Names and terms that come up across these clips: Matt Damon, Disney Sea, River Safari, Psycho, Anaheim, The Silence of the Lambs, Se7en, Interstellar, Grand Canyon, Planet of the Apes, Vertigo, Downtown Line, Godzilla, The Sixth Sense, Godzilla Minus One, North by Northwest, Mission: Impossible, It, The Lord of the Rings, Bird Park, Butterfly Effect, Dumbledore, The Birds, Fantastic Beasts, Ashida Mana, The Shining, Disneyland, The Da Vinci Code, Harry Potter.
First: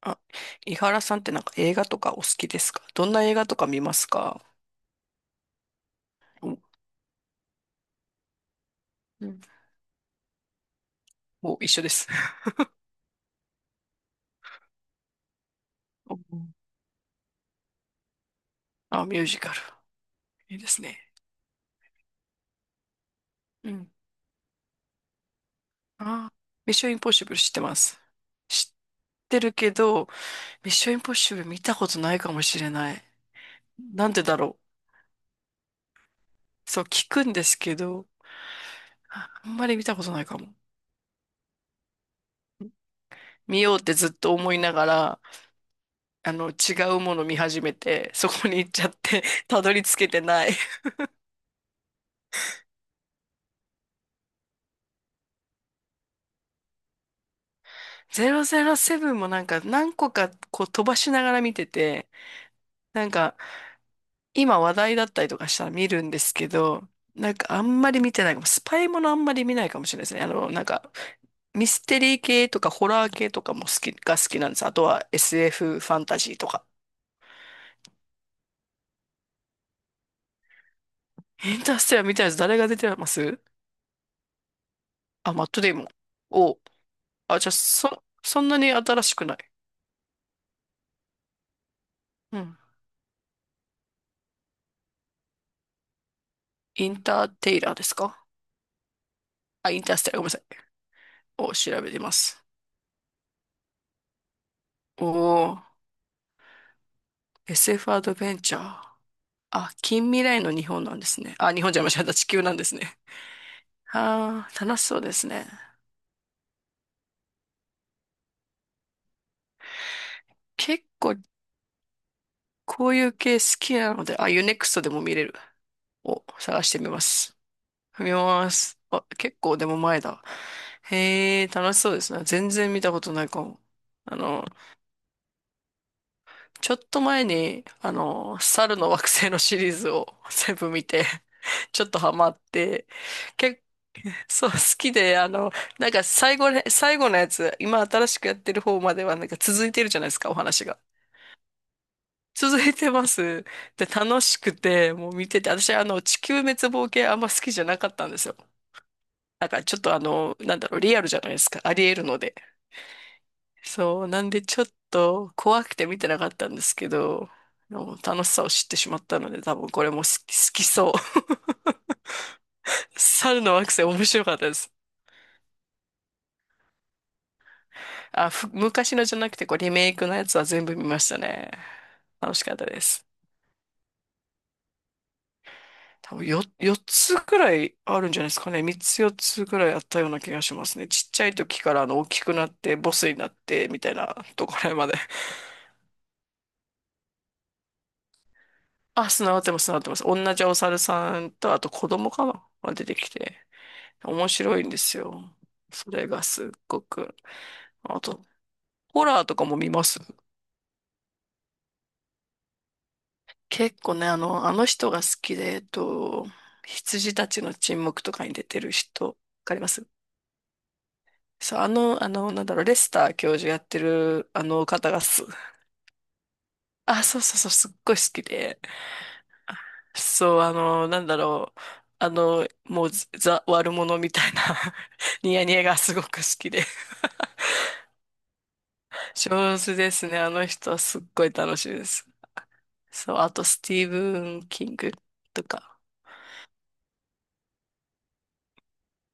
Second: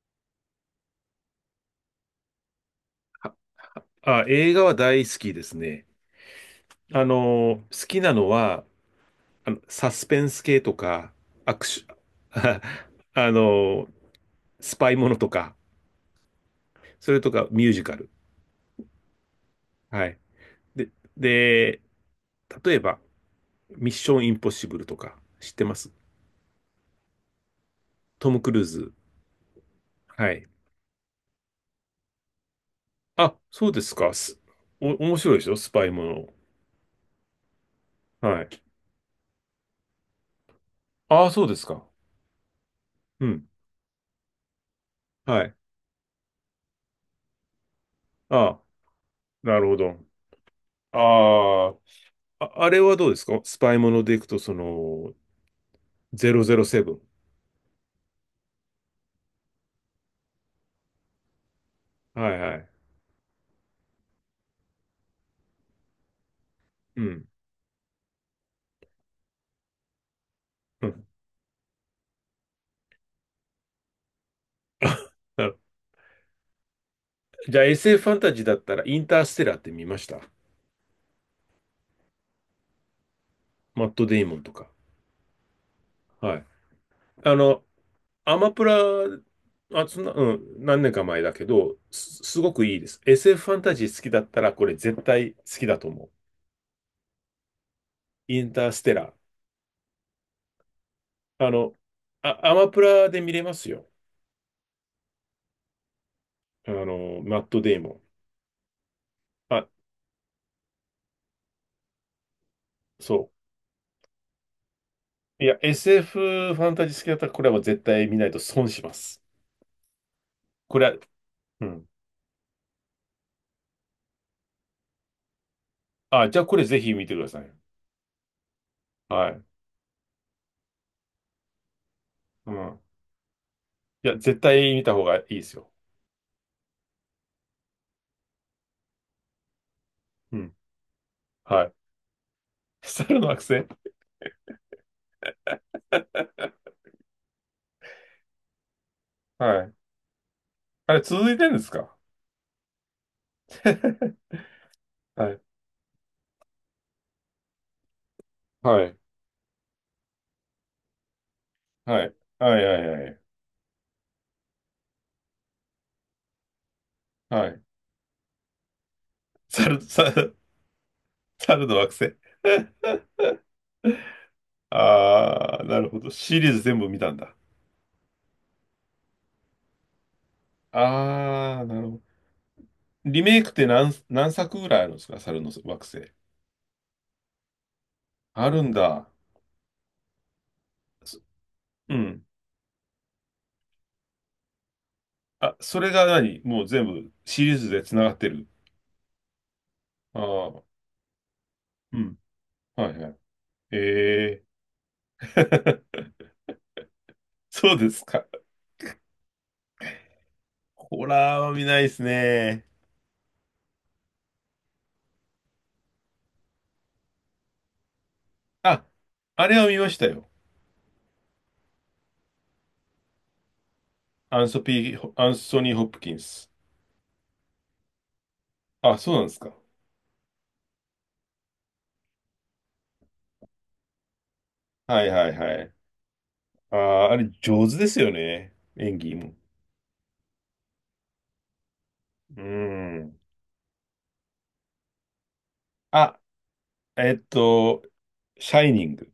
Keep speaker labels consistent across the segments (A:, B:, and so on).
A: あ、井原さんってなんか映画とかお好きですか？どんな映画とか見ます
B: あ、
A: か？
B: 映画は大好きですね。
A: お、
B: 好きなのは、
A: うん。
B: サスペンス系とか、ア
A: もう
B: ク
A: 一緒
B: シ
A: です。
B: ョン、あの、スパイものとか、
A: お、
B: それとかミュージカル。
A: あ、ミュージカル。
B: はい。
A: いいです
B: で、
A: ね。
B: で、例えば、
A: うん。
B: ミッションインポッシブルとか、知ってます？
A: あ、ミッションインポッシブル知ってます。
B: トム・クルー
A: 知っ
B: ズ。
A: てるけど、
B: はい。
A: ミッションインポッシブル見たことないかもしれない。
B: あ、そうです
A: な
B: か。
A: んでだろ
B: お、面白いでしょ？スパイも
A: う。そう聞くんですけど、
B: の。はい。
A: ああんまり見たことないかも。
B: ああ、そうですか。うん。
A: 見ようってずっと思いながら、
B: はい。
A: あの、違うもの見始めて、そ
B: あ
A: こに
B: あ、
A: 行っちゃって、
B: な
A: た
B: る
A: ど
B: ほ
A: り着
B: ど。
A: けてない。
B: あああ、あれはどうですか？スパイものでいくと、その、007。
A: 007もなんか何個かこう飛ばしながら見てて、
B: はいはい。
A: なんか今話題だったりとかしたら見るんですけど、
B: うん。
A: なんかあんまり見てないかも。スパイものあんまり見ないかもしれないですね。あの、なん
B: う
A: か
B: ん
A: ミステリー系とかホラー系とかも好き、が好きなんです。あとは
B: なる
A: SF フファンタジーとか。
B: じゃあ SF フファンタジーだったら、インターステラーって見ました？
A: インターステラー見たやつ誰が出てます？
B: マット・デイモンとか。
A: あ、マットデイモン。
B: はい。
A: おう、
B: あ
A: あ、じゃあ
B: の、
A: そ、
B: ア
A: そん
B: マ
A: な
B: プ
A: に
B: ラ、
A: 新しくない。
B: あ、そんな、うん、何年か前だけど、す、
A: う
B: すご
A: ん。
B: くいいです。SF フファンタジー好きだったら、これ絶対好きだと思う。
A: インターテイラーですか？
B: インターステラー。
A: あ、インターステラー、ごめんなさい。
B: あ
A: を
B: の、
A: 調べてま
B: あ、
A: す。
B: アマプラで見れますよ。
A: お、お。
B: マット・デイモ
A: SF ア
B: ン。
A: ドベンチャー。
B: あ、
A: あ、近未来の日本なんですね。あ、日本じゃ間違えた。地球なんですね。
B: そう。
A: ああ、楽しそうです
B: い
A: ね。
B: や、SF フファンタジー好きだったら、これはもう絶対見ないと損します。こ
A: 結
B: れは、
A: 構、
B: うん。
A: こういう系好きなので、あ、UNEXT でも見れる。を
B: あ、じゃあこ
A: 探
B: れ
A: して
B: ぜ
A: み
B: ひ
A: ま
B: 見てくだ
A: す。
B: さい。
A: 見ます。あ、
B: は
A: 結
B: い。
A: 構でも前だ。へえ、楽しそうですね。全
B: う
A: 然
B: ん。
A: 見たことないかも。
B: いや、
A: あ
B: 絶
A: の、
B: 対見た方がいいですよ。
A: ちょっと前に、あの、猿の惑星のシリーズを
B: う
A: 全
B: ん。
A: 部見て、
B: はい。
A: ちょっとハマっ て、
B: 猿の惑
A: 結、
B: 星
A: そう、好きで、なんか最後ね、最後のやつ、今新しくやってる方まではなんか
B: は
A: 続い
B: い。
A: てるじゃないですか、お話が。
B: あれ、続いてるんですか？
A: 続いてます。で、楽しくて、もう見
B: はい。
A: てて、私、地球滅亡系あんま好きじゃなかったんですよ。
B: はい。
A: なんかちょっとなんだろう、リアルじゃないですか。ありえる
B: はい。
A: ので。
B: はい。はい。はい。
A: そう、なんでちょっと怖くて見てなかったんですけど、
B: はい。
A: もう楽しさを知ってしまったので、多分
B: 猿、
A: これも好
B: 猿、
A: き、好きそう。
B: 猿の惑 星
A: 猿の惑星面白かったです。
B: あー、なるほど。シリーズ全部見たんだ。
A: あ、ふ、昔のじゃなくて、こう、リメイクのやつは全部見ましたね。
B: あー、なるほど。
A: 楽しかったです。
B: リメイクって何作ぐらいあるんですか？猿の惑星。
A: 多分よ、4つくらいあるんじゃないです
B: あ
A: か
B: る
A: ね。
B: ん
A: 3つ
B: だ。
A: 4つくらいあったような気がしますね。ちっ
B: そ
A: ちゃい時からあ
B: う
A: の大き
B: ん。
A: くなってボスになってみたいなところまで。
B: あ、それが何もう全部シリーズで繋がってる。
A: あ、繋がってます、繋がってます。
B: あ
A: 同じお
B: あ、
A: 猿さんとあと子
B: う
A: 供
B: ん。
A: かなが出
B: は
A: て
B: い
A: き
B: はい。
A: て。
B: え
A: 面白いんです
B: え
A: よ。それが すっごく。
B: そうで
A: あ
B: す
A: と、
B: か。
A: ホラーとかも見ます？
B: ホラーは見ないですね。
A: 結構ね、あの人が好きで、羊たちの沈黙とかに出てる
B: あ、
A: 人、わ
B: あ
A: か
B: れ
A: り
B: は
A: ま
B: 見ま
A: す？
B: したよ。
A: そう、なんだろう、レスター教授やってる、あの方がす、
B: アン ソニー・ホップキンス。
A: あ、そうそうそう、すっごい好きで、
B: あ、そうなんですか。
A: そう、あの、なんだろう、あの、もう、ザ、悪者みたいな
B: はいは
A: ニ
B: い
A: ヤ
B: は
A: ニヤ
B: い。
A: がすごく好きで、
B: ああ、あれ上手ですよね。演技も。
A: 上手ですね、あの人はすっごい楽しいです。
B: う
A: そう、
B: ん。
A: あと、スティーブン・キングとか、
B: あ、えっと、シャイニング。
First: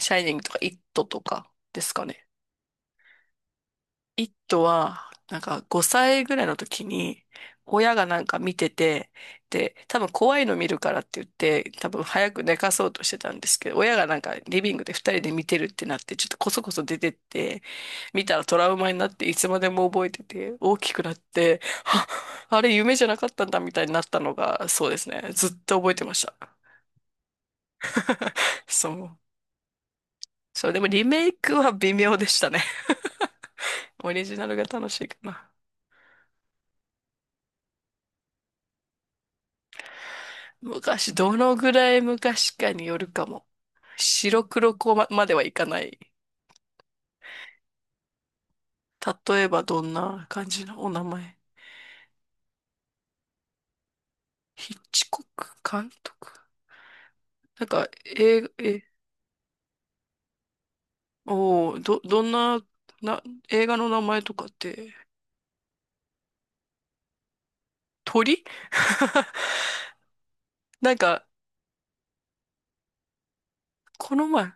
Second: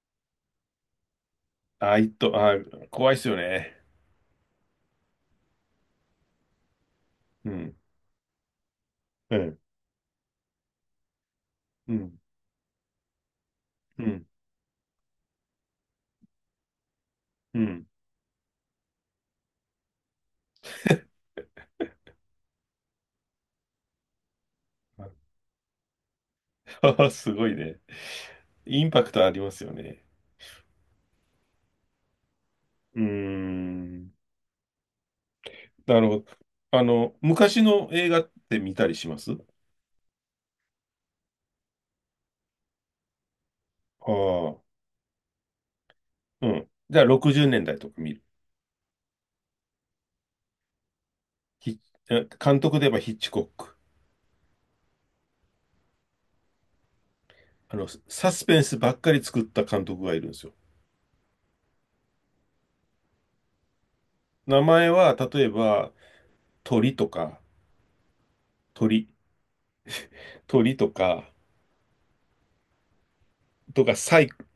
A: シャイニングとか、イットとかです
B: あ、
A: か
B: いっ
A: ね。
B: と、あ、怖いっすよね。
A: イットは、なんか5歳ぐらいの時に、
B: うん。
A: 親がなんか見てて、
B: うん。
A: で、多分怖いの見るからって言って、多
B: う
A: 分
B: ん。
A: 早く寝かそうとしてたんですけど、親
B: う
A: がなん
B: ん。
A: かリビングで2人で見てるってなって、ちょっとこそこそ出てっ
B: う
A: て、
B: ん。
A: 見たらトラウマになって、いつまでも覚えてて、大きくなって、は、あれ夢じゃなかったんだみたいになったのが、そうですね。ずっと覚えてました。
B: すごいね。イン
A: そ
B: パク
A: う。
B: トありますよね。
A: そう、でもリメイクは微妙でしたね。
B: うーん。
A: オリジナルが楽しいかな。
B: なるほど。昔の映画って見たりします？あ
A: 昔、どのぐらい昔かによるかも。白
B: あ、
A: 黒子ま、まではいかない。
B: うん。じゃあ60年代とか見る？
A: 例えばどんな感じのお名前？
B: ヒ監督で言えばヒッチコック。
A: ヒッチコック監督、なんか、
B: サ
A: 映
B: ス
A: 画、
B: ペンス
A: え、
B: ばっかり作った監督がいるんですよ。
A: お、ーど、どんな、な、映画の名前とかっ
B: 名前
A: て、
B: は、例えば、鳥とか、
A: 鳥。
B: 鳥、鳥と
A: なん
B: か、
A: か、
B: とか、
A: この前、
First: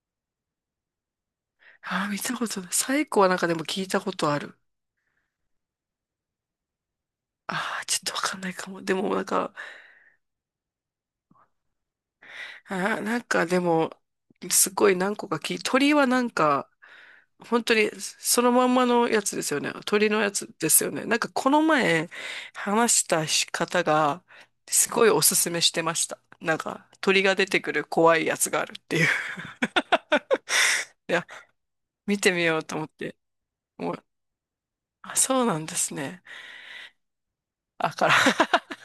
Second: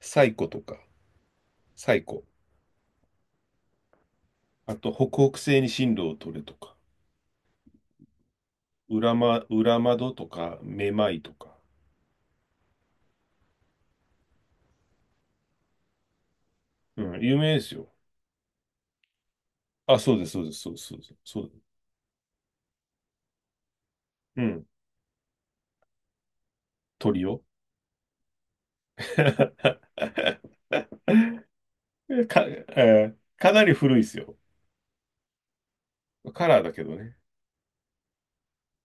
B: サイコとか、サイ
A: あー、見
B: コ。
A: たことない。サイコはなんかでも聞いたことある。
B: あと、北北西に進路を取れとか、
A: ああ、ちょっとわかんないかも。でもなんか、
B: 裏窓とか、めまいとか。
A: あー、なんかでも、すごい何個か聞い、鳥はなんか、
B: うん、有名で
A: 本当
B: すよ。
A: にそのまんまのやつですよね。
B: あ、
A: 鳥
B: そう
A: の
B: で
A: や
B: す、そうで
A: つ
B: す、
A: で
B: そうで
A: す
B: す、
A: よ
B: そうで
A: ね。
B: す。
A: なんか
B: そ
A: こ
B: うで
A: の
B: す
A: 前話した方が、
B: うん、
A: すごいおすすめしてました。なんか
B: 鳥
A: 鳥が
B: よ。
A: 出てくる怖いやつがあるっていう。いや、見て
B: か、
A: みようと思っ
B: え
A: て。
B: ーかなり
A: も
B: 古い
A: う、
B: ですよ。
A: あ、そうなんですね。
B: カラーだけどね。
A: あから。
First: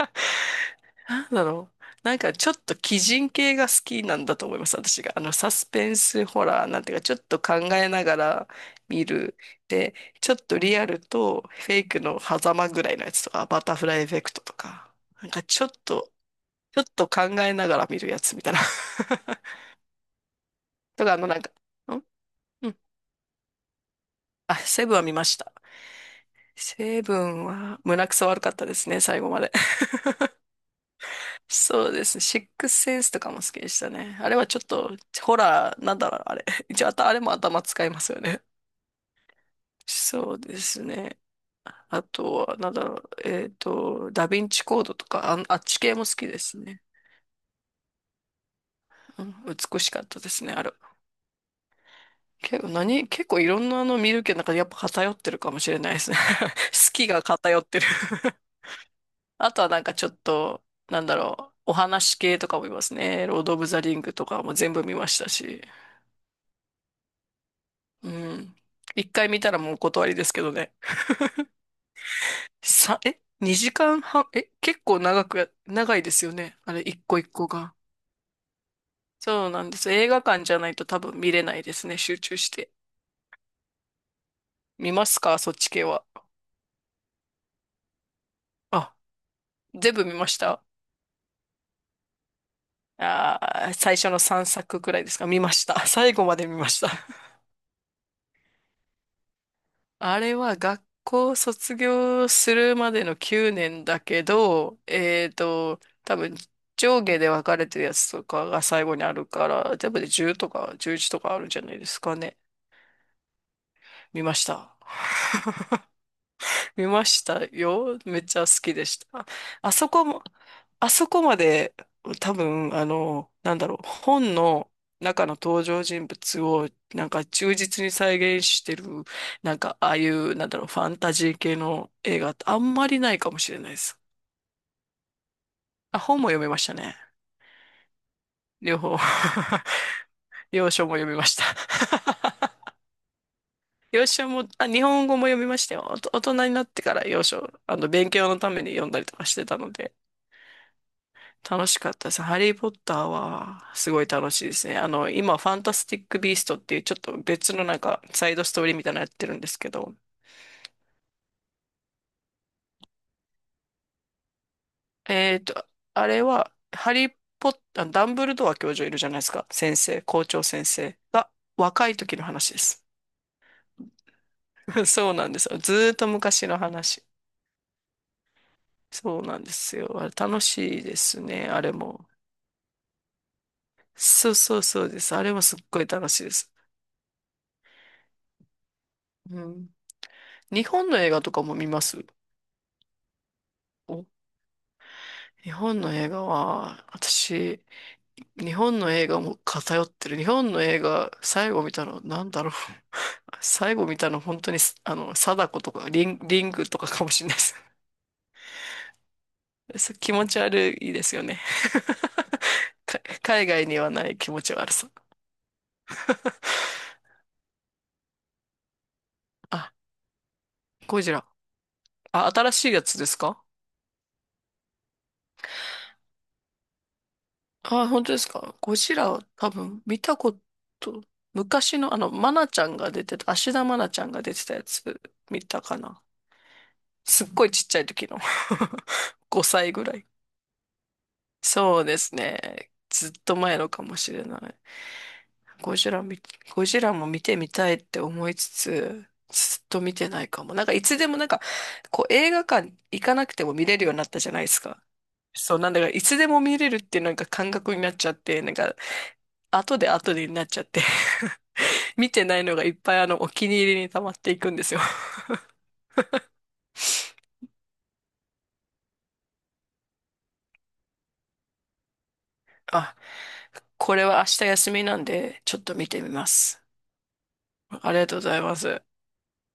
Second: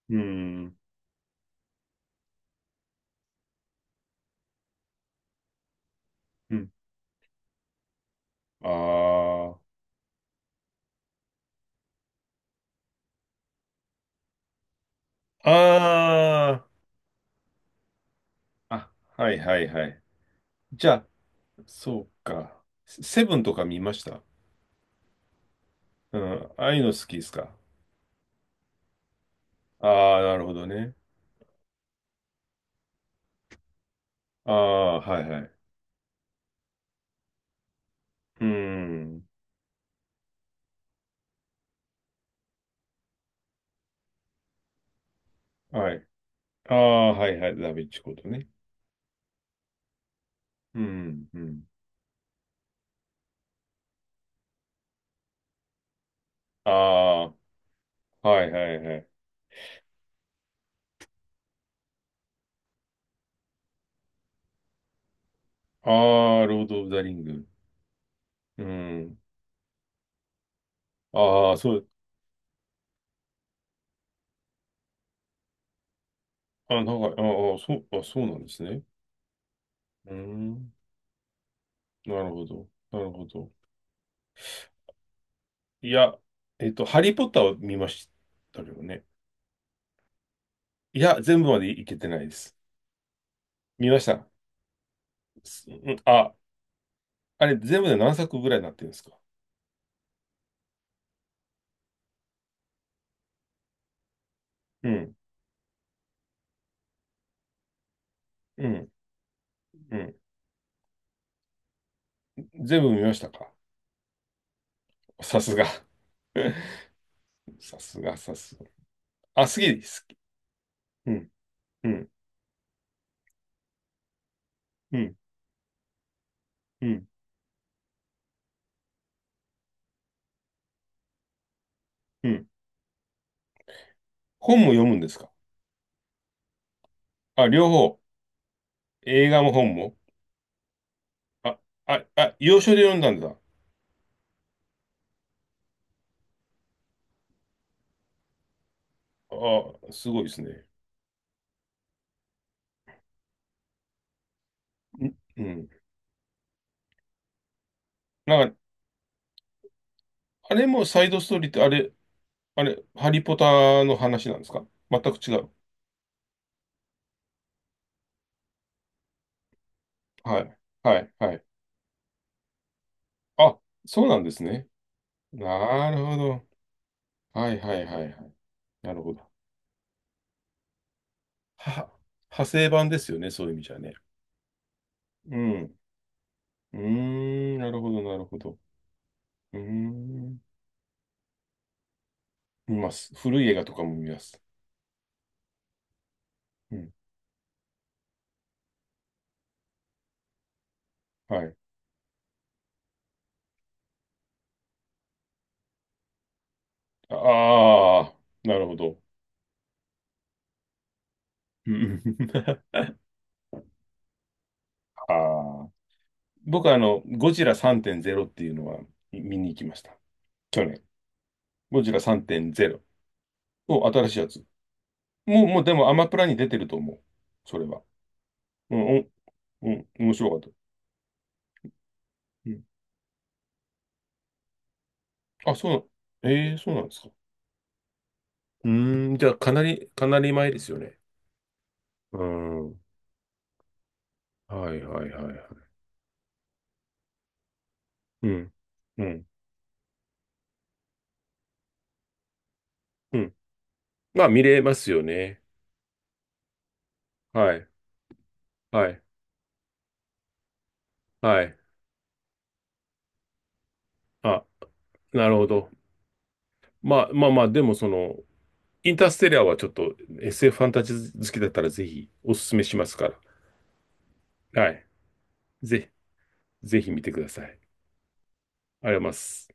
B: うん、
A: なんだろう。なんかちょっと鬼人系が好きなんだと思います、私が。あの、サスペンスホ
B: う
A: ラー
B: ん。
A: なんていうか、ちょっと考えながら見る。
B: あ
A: で、ちょっとリアルとフェイクの狭間ぐらいのやつとか、バタフライエフェクトとか、なんかちょっと、
B: あ、あ
A: ちょっと考えながら見るやつみたいな。
B: あ、あ、はいはいはい。じゃ
A: と
B: あ、
A: か、あの、なんか、
B: そ
A: ん、
B: うか。
A: うん。
B: セブンとか見ました？
A: あ、セブンは見ました。
B: うん、ああいうの
A: セ
B: 好
A: ブ
B: きです
A: ン
B: か？
A: は胸くそ悪かったですね、最後まで。
B: ああ、なるほどね。
A: そうですね。シックスセンスとかも好きでしたね。あれは
B: あ
A: ちょっと、
B: あ、はい
A: ホ
B: はい。
A: ラー、なんだろう、あれ。一応、あた、あれも頭使いますよね。
B: うん、
A: そうですね。あとは、なんだろう、ダヴィンチコードとか、あ、あっち
B: は
A: 系も
B: い。
A: 好きです
B: あ
A: ね。
B: あ、はいはい。ダヴィンチコードね。
A: うん、美しかったですね、あれ。
B: うん、うん。
A: 結構何、結構いろんなの見るけど、なんかやっぱ偏ってるかもしれないですね。
B: あ
A: 好きが偏ってる。
B: あ、はいはいはい。
A: あとはなんかちょっと、なんだろう、お話系とかも見ますね。ロード・オブ・ザ・リングとかも全部見ましたし。
B: ああ、ロード・オブ・ザ・リング。
A: うん。
B: う
A: 一
B: ん。
A: 回見たらもうお断りですけどね。
B: ああ、そう、
A: さ、え？ 2 時間半、え結構長くや、長いですよね。あ
B: あ、な
A: れ、
B: んか、
A: 一個一個
B: ああ、そ
A: が。
B: う、あ、そうなんですね。
A: そうなんです。映
B: う
A: 画館じゃな
B: ん。
A: いと多分見れないですね。集
B: なる
A: 中
B: ほ
A: し
B: ど。
A: て。
B: なるほど。
A: 見ますか、そっち系
B: い
A: は？
B: や、ハリー・ポッターを見ましたけど
A: あ、
B: ね。
A: 全部見ました？
B: いや、全部までいけてないです。
A: あー、
B: 見
A: 最
B: まし
A: 初の
B: た。
A: 3作くくらいですか、見まし
B: う
A: た。
B: ん、
A: 最後
B: あ、
A: まで見ました。
B: あれ、全部で何作ぐらいになってるんですか？
A: あれは学校卒業するまでの9年だけど、
B: うん、
A: 多分上下で分かれてるやつとかが
B: う
A: 最
B: ん、
A: 後にあるから、多
B: う
A: 分で
B: ん。
A: 10とか11とかあるんじゃないですかね。
B: 全部見ましたか？
A: 見ました。
B: さすが。
A: 見ました
B: さ
A: よ。
B: すが、
A: めっ
B: さ
A: ちゃ好
B: すが。
A: きでした。
B: あ、好き
A: あ
B: で
A: そ
B: す。
A: こ
B: 好き
A: も、あそ
B: う
A: こ
B: ん、
A: まで
B: うん、
A: 多分、あの、なんだろう、本の
B: うん、
A: 中の登場人物を
B: う
A: な
B: ん、
A: んか忠実に再現してる、なんかああいう、なんだろう、ファンタジー系の映
B: う
A: 画って
B: ん。
A: あんまりないかもしれないです。
B: 本も読むんですか？
A: あ、本も読めましたね。
B: あ、両方。
A: 両方。
B: 映画も本も。
A: 洋書も読みました。
B: あ、あ、あ、洋書で読んだんだ。
A: 洋書も、あ、日本語も読みましたよ。おと大人になってから洋書、あの、勉強のために読んだりとかしてたの
B: あ、
A: で。
B: すごいですね。
A: 楽しかったです。ハリー・ポッターはすごい楽しいですね。あの、今、
B: う
A: ファン
B: ん。
A: タスティック・ビーストっていうちょっと別のなんかサイド
B: なん
A: ス
B: か、
A: トーリーみたいなのやってるんですけど、
B: あれもサイドストーリーって、あれ、ハリポタの話なんですか？全く違
A: えっ
B: う？
A: と、あれは、ハリー・ポッター、ダンブルドア教授いるじゃないですか。先生、校
B: は
A: 長
B: い。
A: 先生
B: はい。
A: が
B: はい。
A: 若い時の話です。
B: あ、そうなんですね。
A: そうなんですよ。ず
B: な
A: ーっ
B: る
A: と
B: ほど。
A: 昔の話。
B: はいはいはいはい。なるほ
A: そ
B: ど。
A: うなんですよ。あれ楽しいですね、あれ
B: は、
A: も。
B: 派生版ですよね、そういう意味じゃね。
A: そうそうそうです。あれ
B: う
A: もすっ
B: ん。
A: ごい楽しいです。
B: うーん、なるほど、なるほど。
A: う
B: うー
A: ん。
B: ん。
A: 日本の映画とかも見ます？
B: 見ます。古い映画とかも
A: お、
B: 見ます。
A: 日本の映画
B: う
A: は、
B: ん。
A: 私、日本の映画も偏ってる。日本の映画、
B: は
A: 最
B: い。
A: 後見たの、なんだろう。最後見たの、本当に、あの、貞子とか、リン、リングとかかも
B: あ
A: しれないです。
B: あ、なるほど。
A: そう気持ち悪いですよね。
B: うんうんあ
A: か海外にはない気持ち悪さ。
B: あー、僕はゴジラ3.0っていうのは見に行き
A: あ、
B: ました。去年。
A: ゴジラ。
B: ゴジラ
A: あ、新しい
B: 3.0
A: やつですか？
B: を新しいやつ。もうでもアマプラに出てると思う。それは。
A: あ、本当ですか？ゴ
B: うん、
A: ジ
B: うん、
A: ラは多
B: う
A: 分
B: ん
A: 見
B: 面
A: た
B: 白
A: こ
B: かった。
A: と、昔のあの、マナ
B: う
A: ち
B: ん。
A: ゃんが出てた、芦田愛菜ちゃんが出てたやつ見
B: あ、
A: た
B: そ
A: か
B: う
A: な。
B: な、ええそうなんですか。
A: すっごいちっちゃい時の。
B: うーん、じゃ あ
A: 5歳ぐらい。
B: かなり前ですよね。
A: そうです
B: う
A: ね。
B: ん。
A: ずっと前のかもしれない。
B: はいはいはいはい。
A: ゴジラ見、ゴジラも見てみたいって
B: う
A: 思いつ
B: ん、う
A: つ、
B: ん、
A: ずっと見てないかも。なんかいつでもなんか、こう映画館行か
B: う
A: なく
B: ん。
A: ても見れるようになった
B: まあ
A: じゃな
B: 見
A: いです
B: れま
A: か。
B: すよね。
A: そう、なんだからいつでも見れるっていうなんか感
B: はい、
A: 覚になっちゃって、なんか
B: はい、
A: 後で後でになっちゃって
B: はい。
A: 見てないのがいっぱいあのお気に入りに溜まってい
B: あ、
A: くんですよ。
B: なるほど。まあまあま あ、でもその、インターステラーはちょっと SF フファンタジー好きだったらぜひおすすめします
A: あ、
B: から。
A: これは明日
B: は
A: 休み
B: い。
A: なんで、ちょっと見
B: ぜ、
A: てみます。
B: ぜひ見てください。ありがと
A: ありがとうございます。
B: うございます。